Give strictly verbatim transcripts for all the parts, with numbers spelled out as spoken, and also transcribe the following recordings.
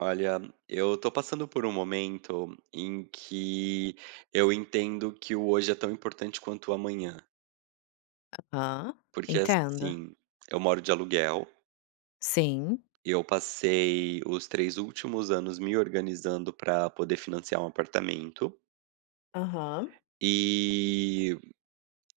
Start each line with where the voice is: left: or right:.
right: Olha, eu tô passando por momento em que eu entendo que o hoje é tão importante quanto o amanhã.
left: Aham.
right: Porque,
left: Entendo.
right: assim, eu moro de aluguel.
left: Sim.
right: Eu passei os três últimos anos me organizando pra poder financiar um apartamento.
left: Aham.
right: E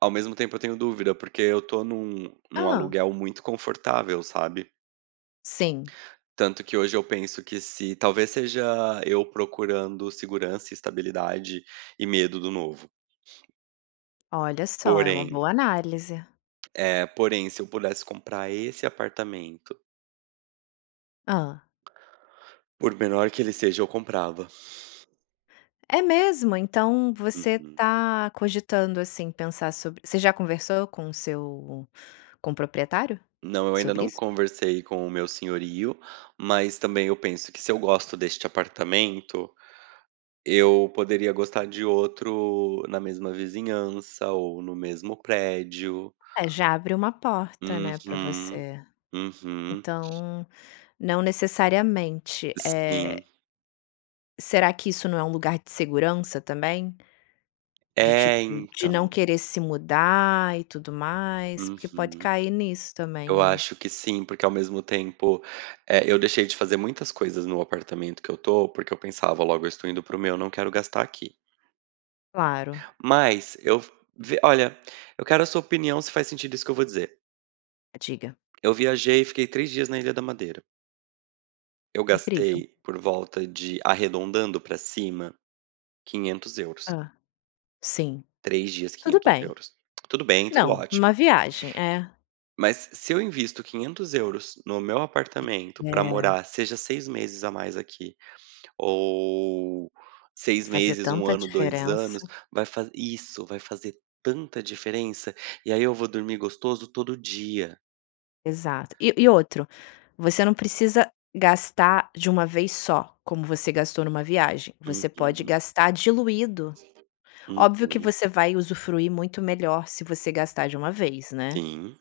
right: ao mesmo tempo eu tenho dúvida, porque eu tô num num
left: Hã?
right: aluguel muito confortável, sabe.
left: Sim.
right: Tanto que hoje eu penso que se talvez seja eu procurando segurança e estabilidade, e medo do novo.
left: Olha só, é uma
right: Porém
left: boa análise.
right: é, porém se eu pudesse comprar esse apartamento
left: Hã?
right: por menor que ele seja, eu comprava.
left: É mesmo? Então, você
right: Uhum.
left: tá cogitando assim pensar sobre você já conversou com o seu com o proprietário
right: Não, eu ainda
left: sobre
right: não
left: isso?
right: conversei com o meu senhorio, mas também eu penso que se eu gosto deste apartamento, eu poderia gostar de outro na mesma vizinhança ou no mesmo prédio.
left: Eh, já abre uma porta, né, pra
right: Uhum.
left: você.
right: Uhum.
left: Então, não necessariamente,
right: Sim.
left: eh Será que isso não é lugar de segurança também? De tipo
right: Eh,
left: de não
right: então.
left: querer se mudar e tudo mais? Porque pode
right: Uhum.
left: cair nisso também,
right: Eu
left: né?
right: acho que sim, porque ao mesmo tempo, eh, eu deixei de fazer muitas coisas no apartamento que eu tô, porque eu pensava: "Logo eu estou indo pro meu, não quero gastar aqui".
left: Claro.
right: Mas, eu v ve olha, eu quero a sua opinião se faz sentido isso que eu vou dizer.
left: Diga.
right: Eu viajei e fiquei três dias na Ilha da Madeira. Eu
left: Incrível.
right: gastei por volta de, arredondando pra cima, quinhentos euros.
left: Hã. Sim.
right: três dias,
left: Tudo
right: quinhentos
left: bem.
right: euros. Tudo bem, tudo
left: Não, uma
right: ótimo.
left: viagem, eh
right: Mas se eu invisto quinhentos euros no meu apartamento pra
left: É.
right: morar, seja seis meses a mais aqui, ou seis
left: Fazer
right: meses, um
left: tanta
right: ano, dois
left: diferença.
right: anos, vai fa isso vai fazer tanta diferença, e aí eu vou dormir gostoso todo dia.
left: Exato. E e outro, você não precisa gastar de uma vez só, como você gastou numa viagem, você pode
right: Uhum.
left: gastar diluído. Óbvio que
right: Uhum.
left: você vai usufruir muito melhor se você gastar de uma vez, né?
right: Sim.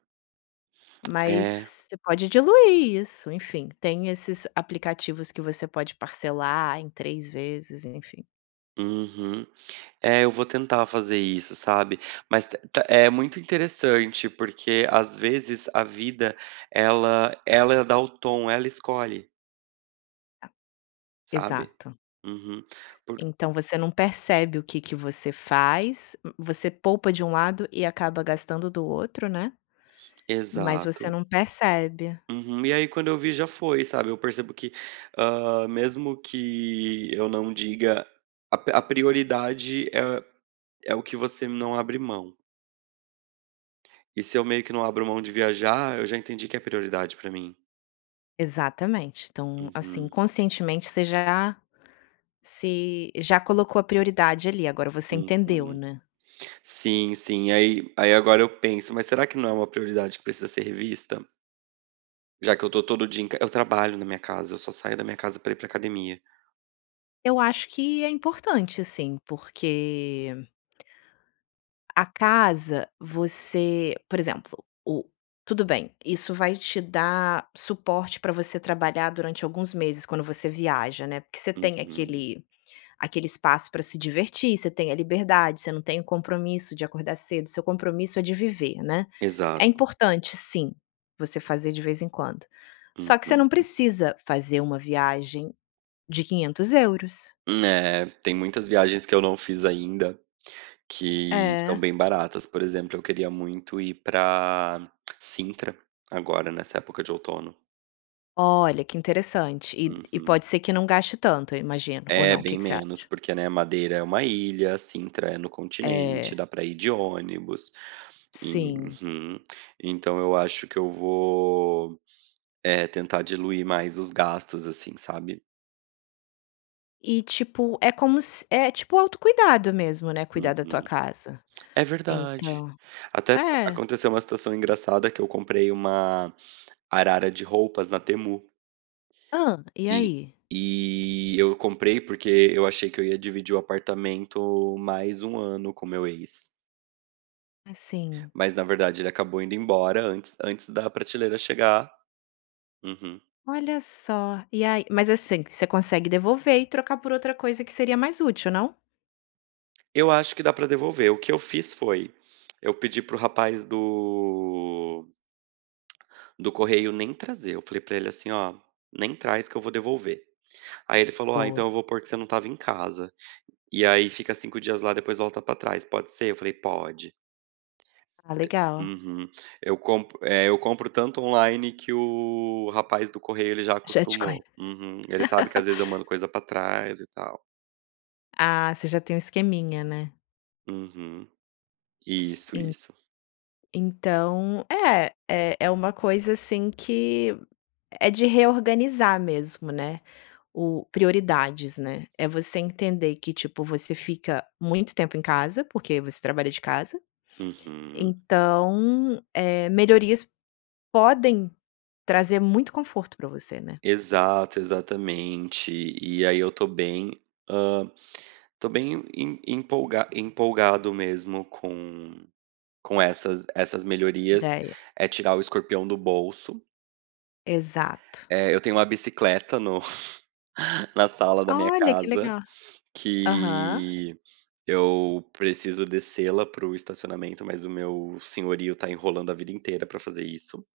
left: Mas
right: Eh.
left: você pode diluir isso, enfim, tem esses aplicativos que você pode parcelar em três vezes, enfim.
right: Uhum. É, eu vou tentar fazer isso, sabe. Mas t té é muito interessante, porque, às vezes, a vida ela ela dá o tom, ela escolhe.
left: A
right: Sabe?
left: Exato.
right: Uhum. Por
left: Então você não percebe o que que você faz. M Você poupa de um lado e acaba gastando do outro, né? Mas você
right: Exato.
left: não percebe.
right: Uhum. E aí quando eu vi, já foi, sabe. Eu percebo que, hã, mesmo que eu não diga, a p a prioridade é é o que você não abre mão. E se eu meio que não abro mão de viajar, eu já entendi que é prioridade para mim.
left: Exatamente. Então, assim,
right: Uhum.
left: conscientemente você já se já colocou a prioridade ali, agora você entendeu,
right: Uhum.
left: né?
right: Sim, sim. Aí aí agora eu penso, mas será que não é uma prioridade que precisa ser revista? Já que eu estou todo dia em c eu trabalho na minha casa. Eu só saio da minha casa pra ir pra academia.
left: Eu acho que é importante sim, porque a casa, você por exemplo, o tudo bem, isso vai te dar suporte pra você trabalhar durante alguns meses quando você viaja, né. Porque você tem
right: Uhum.
left: aquele aquele espaço pra se divertir, você tem a liberdade, você não tem o compromisso de acordar cedo, seu compromisso é de viver, né. É
right: Exato.
left: importante, sim, você fazer de vez em quando. Só que você não
right: Uhum.
left: precisa fazer uma viagem de quinhentos euros.
right: Hum, Eh. Tem muitas viagens que eu não fiz ainda, que são
left: É.
right: bem baratas, por exemplo, eu queria muito ir pra Sintra agora nessa época de outono.
left: Olha que interessante e e
right: Uhum.
left: pode ser que não gaste tanto, eu imagino. Ou
right: É
left: não, o que
right: bem
left: que você
right: menos
left: acha?
right: porque, né, Madeira é uma ilha, a Sintra é no
left: É.
right: continente, dá pra ir de ônibus.
left: Sim.
right: Uhum. Então eu acho que eu vou, eh, tentar diluir mais os gastos assim, sabe?
left: E, tipo, é como s é tipo auto-cuidado mesmo, né, cuidar da tua
right: Uhum.
left: casa?
right: É verdade.
left: Então
right: Até
left: é.
right: aconteceu uma situação engraçada que eu comprei uma arara de roupas na Temu.
left: Hã. E
right: E
left: aí?
right: e eu comprei, porque eu achei que eu ia dividir o apartamento mais um ano com o meu ex.
left: Ah, sim.
right: Mas na verdade ele acabou indo embora antes antes da prateleira chegar. Uhum.
left: Olha só. E aí mas, assim, você consegue devolver e trocar por outra coisa que seria mais útil, não?
right: Eu acho que dá pra devolver. O que eu fiz foi: eu pedi pro rapaz do do correio nem trazer. Eu falei pra ele assim: "Ó nem traz que eu vou devolver". Aí ele falou: "Ah
left: Boa.
right: então eu vou pôr que você não estava em casa. E aí fica cinco dias lá, depois volta pra trás, pode ser?" Eu falei: "Pode".
left: Ah legal.
right: Uhum. Eu comp eh, eu compro tanto online que, o rapaz do correio, ele já
left: Já te conhe
right: acostumou. Uhum. Ele sabe que às vezes eu mando coisa pra trás e tal.
left: Ah. Você já tem um esqueminha, né?
right: Uhum. Isso,
left: En
right: isso.
left: Então, é é é uma coisa assim que é de reorganizar mesmo, né. O prioridades, né. É você entender que, tipo, você fica muito tempo em casa, porque você trabalha de casa.
right: Uhum.
left: Então, eh, melhorias podem trazer muito conforto pra você, né?
right: Exato, exatamente. E aí eu tô bem, hã, tô bem em em empolga empolgado mesmo com com essas essas melhorias.
left: Ideia.
right: É tirar o escorpião do bolso.
left: Exato.
right: Eh, eu tenho uma bicicleta no na sala da minha
left: Olha, que
right: casa,
left: legal! Aham.
right: que eu preciso descê-la pro estacionamento, mas o meu senhorio tá enrolando a vida inteira pra fazer isso.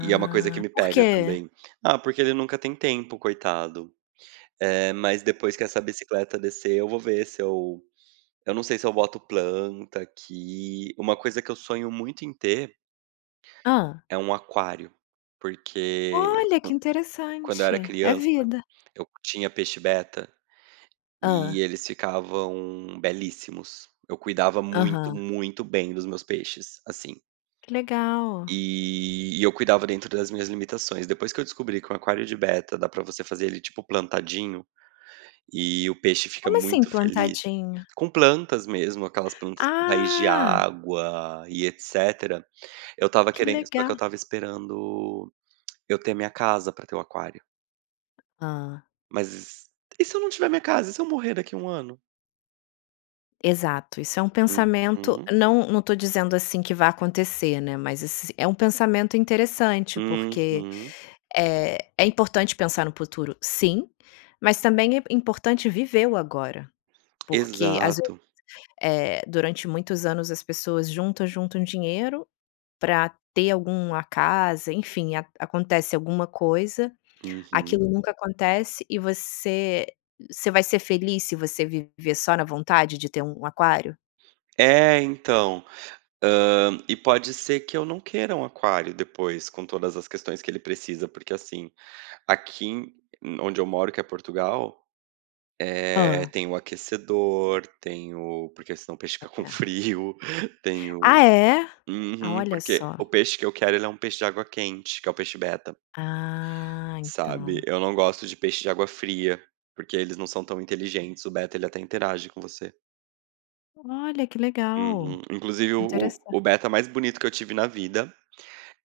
right: E é uma coisa que me
left: por
right: pega
left: quê?
right: também. Ah, porque ele nunca tem tempo, coitado. Eh, mas depois que essa bicicleta descer, eu vou ver se eu eu não sei se eu boto planta aqui. Uma coisa que eu sonho muito em ter
left: Hã?
right: é um aquário, porque
left: Olha! Que
right: quando eu
left: interessante.
right: era
left: É
right: criança,
left: vida.
right: eu tinha peixe Beta e
left: Hã?
right: eles ficavam belíssimos. Eu cuidava muito,
left: Aham.
right: muito bem dos meus peixes, assim.
left: Que legal!
right: E eu cuidava dentro das minhas limitações. Depois que eu descobri que um aquário de Beta dá pra você fazer ele tipo plantadinho e o peixe fica
left: Como assim
right: muito feliz
left: plantadinho?
right: com plantas mesmo. Aquelas plantas com raiz de
left: Ah!
right: água e etcétera. Eu estava
left: Que
right: querendo, só
left: legal.
right: que eu estava esperando eu ter a minha casa pra ter o aquário.
left: Hã.
right: Mas s e se eu não tiver minha casa? E se eu morrer daqui a ano?
left: Exato. Isso é um pensamento,
right: Uhum.
left: não não tô dizendo assim que vá acontecer, né. Mas ess é um pensamento interessante, porque
right: Uhum.
left: eh, é importante pensar no puturo, sim, mas também é importante viver o agora. Porque às vezes
right: Exato.
left: eh, durante muitos anos as pessoas juntam, juntam dinheiro pra ter algum a casa, enfim, a acontece alguma coisa,
right: Uhum.
left: aquilo nunca acontece. E você você vai ser feliz, se você viver só na vontade de ter um aquário?
right: Eh, então! Hã. E pode ser que eu não queira um aquário depois com todas as questões que ele precisa, porque assim, aqui em em onde eu moro, que é Portugal, eh,
left: Hã?
right: tem o aquecedor, tem o porque senão o peixe fica com
left: É.
right: frio, tem
left: Ah,
right: o
left: é?
right: uhum.
left: Olha
right: Porque,
left: só.
right: o peixe que eu quero, ele é um peixe de água quente, que é o peixe Beta.
left: Ah,
right: Sabe.
left: então.
right: Eu não gosto de peixe de água fria, porque eles não são tão inteligentes, o Beta ele até interage com você.
left: Olha, que legal.
right: Uhum. Inclusive o
left: Interessan
right: o o Beta mais bonito que eu tive na vida,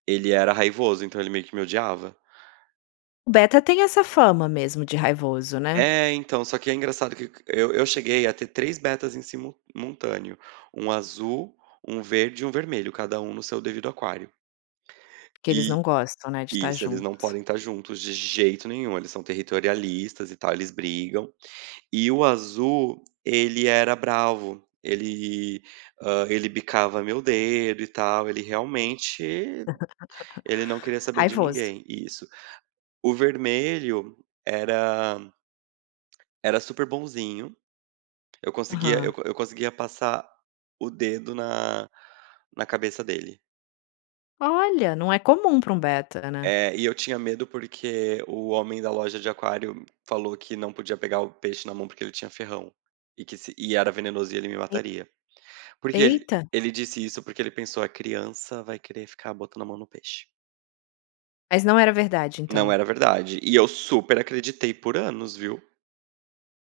right: ele era raivoso, então ele meio que me odiava.
left: Beta tem essa fama mesmo de raivoso, né?
right: Eh, então só que é engraçado q que eu eu cheguei a ter três Betas em simul multâneo, um azul, um verde e um vermelho, cada no seu devido aquário.
left: Que eles
right: E
left: não gostam, né, de tá
right: Isso, eles não
left: juntos.
right: podem estar juntos de jeito nenhum, eles são territorialistas e tal, eles brigam. E o azul, ele era bravo, ele, hã, ele bicava meu dedo e tal. Ele, realmente ele não queria saber de
left: Raivoso.
right: ninguém. Isso. O vermelho era era super bonzinho. Eu conseguia, eu
left: Aham.
right: eu conseguia passar o dedo na na cabeça dele.
left: Olha, não é comum para um Beta, né?
right: É. E eu tinha medo, porque o homem da loja de aquário falou que não podia pegar o peixe na mão, porque ele tinha ferrão e que se e era venenosa e ele me
left: E
right: mataria. Porque ele
left: eita!
right: ele disse isso, porque ele pensou: "A criança vai querer ficar botando a mão no peixe".
left: Mas não era verdade,
right: Não
left: então?
right: era verdade e eu super acreditei por anos, viu?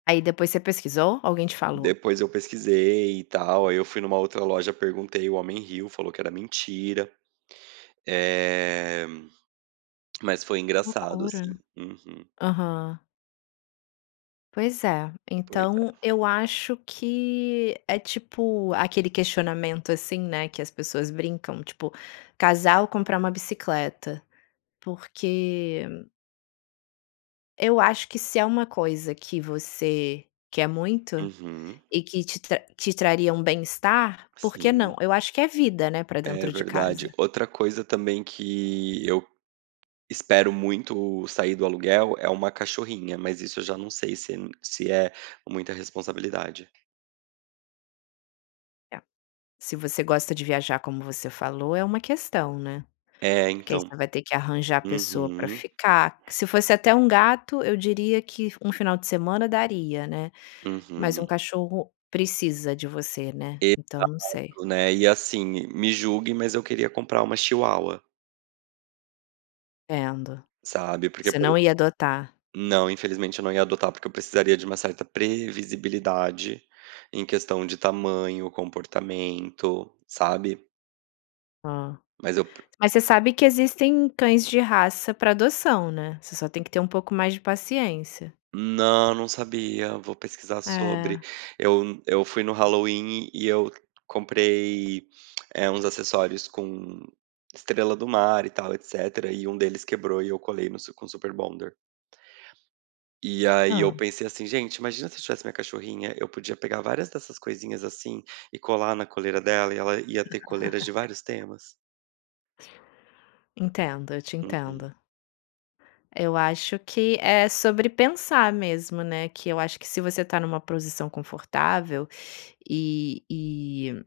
left: Aí, depois você pesquisou ou alguém te falou?
right: Depois eu pesquisei e tal. Aí eu fui numa outra loja, perguntei, o homem riu, falou que era mentira. Eh, mas foi
left: Que
right: engraçado, assim.
left: loucura.
right: Uhum.
left: Aham. Pois é,
right: Pois
left: então
right: é.
left: eu acho que é tipo aquele questionamento assim, né, que as pessoas brincam, tipo, casal comprar uma bicicleta. Porque eu acho que se é uma coisa que você quer muito
right: Uhum.
left: e que te tra te traria um bem-estar, por que não?
right: Sim.
left: Eu acho que é vida, né, para
right: É,
left: dentro de
right: verdade.
left: casa.
right: Outra coisa também que eu espero muito sair do aluguel é uma cachorrinha, mas isso eu já não sei se m se é muita responsabilidade.
left: É. Se você gosta de viajar, como você falou, é uma questão, né?
right: É
left: Porque aí
right: então
left: você vai ter que arranjar pessoa pra
right: Uhum.
left: ficar Se fosse até um gato, eu diria que um final de semana daria, né? Mas um
right: Uhum.
left: cachorro precisa de você, né? Então não sei.
right: Exato, né? E assim, m me julgue, mas eu queria comprar uma chihuahua.
left: Entendo.
right: Sabe, porque
left: Você
right: por
left: não
right: ex
left: ia adotar?
right: não, infelizmente eu não ia adotar porque eu precisaria de uma certa previsibilidade em questão de tamanho, comportamento, sabe?
left: Hã.
right: Mas eu pre
left: Mas você sabe que existem cães de raça pra adoção, né? Você só tem que ter pouco mais de paciência.
right: Não, não sabia, vou pesquisar sobre.
left: Eh.
right: Eu eu fui no Halloween e eu comprei, eh, uns acessórios com estrela do mar e tal, etc. E um deles quebrou e eu colei no su com super bonder. E aí, eu
left: Hã.
right: pensei assim: "gente, imagina se eu tivesse minha cachorrinha, eu podia pegar várias dessas coisinhas assim e colar na coleira dela e ela ia ter coleiras de vários temas".
left: Entendo, eu te
right: Uhum.
left: entendo. Eu acho que é sobre pensar mesmo, né? Que eu acho que se você tá numa posição confortável, e e,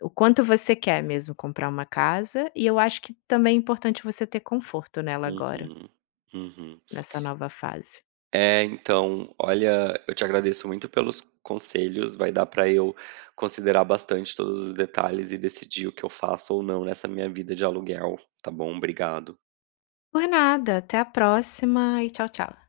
left: o quanto você quer mesmo comprar uma casa, e eu acho que também é importante você ter conforto nela agora
right: Uhum. Uhum.
left: nessa nova fase.
right: É, então, olha, eu te agradeço muito pelos conselhos, vai dar pra eu considerar bastante todos os detalhes e decidir o que eu faço ou não nessa minha vida de aluguel, tá bom? Obrigado.
left: Por nada! Até a próxima e tchau, tchau.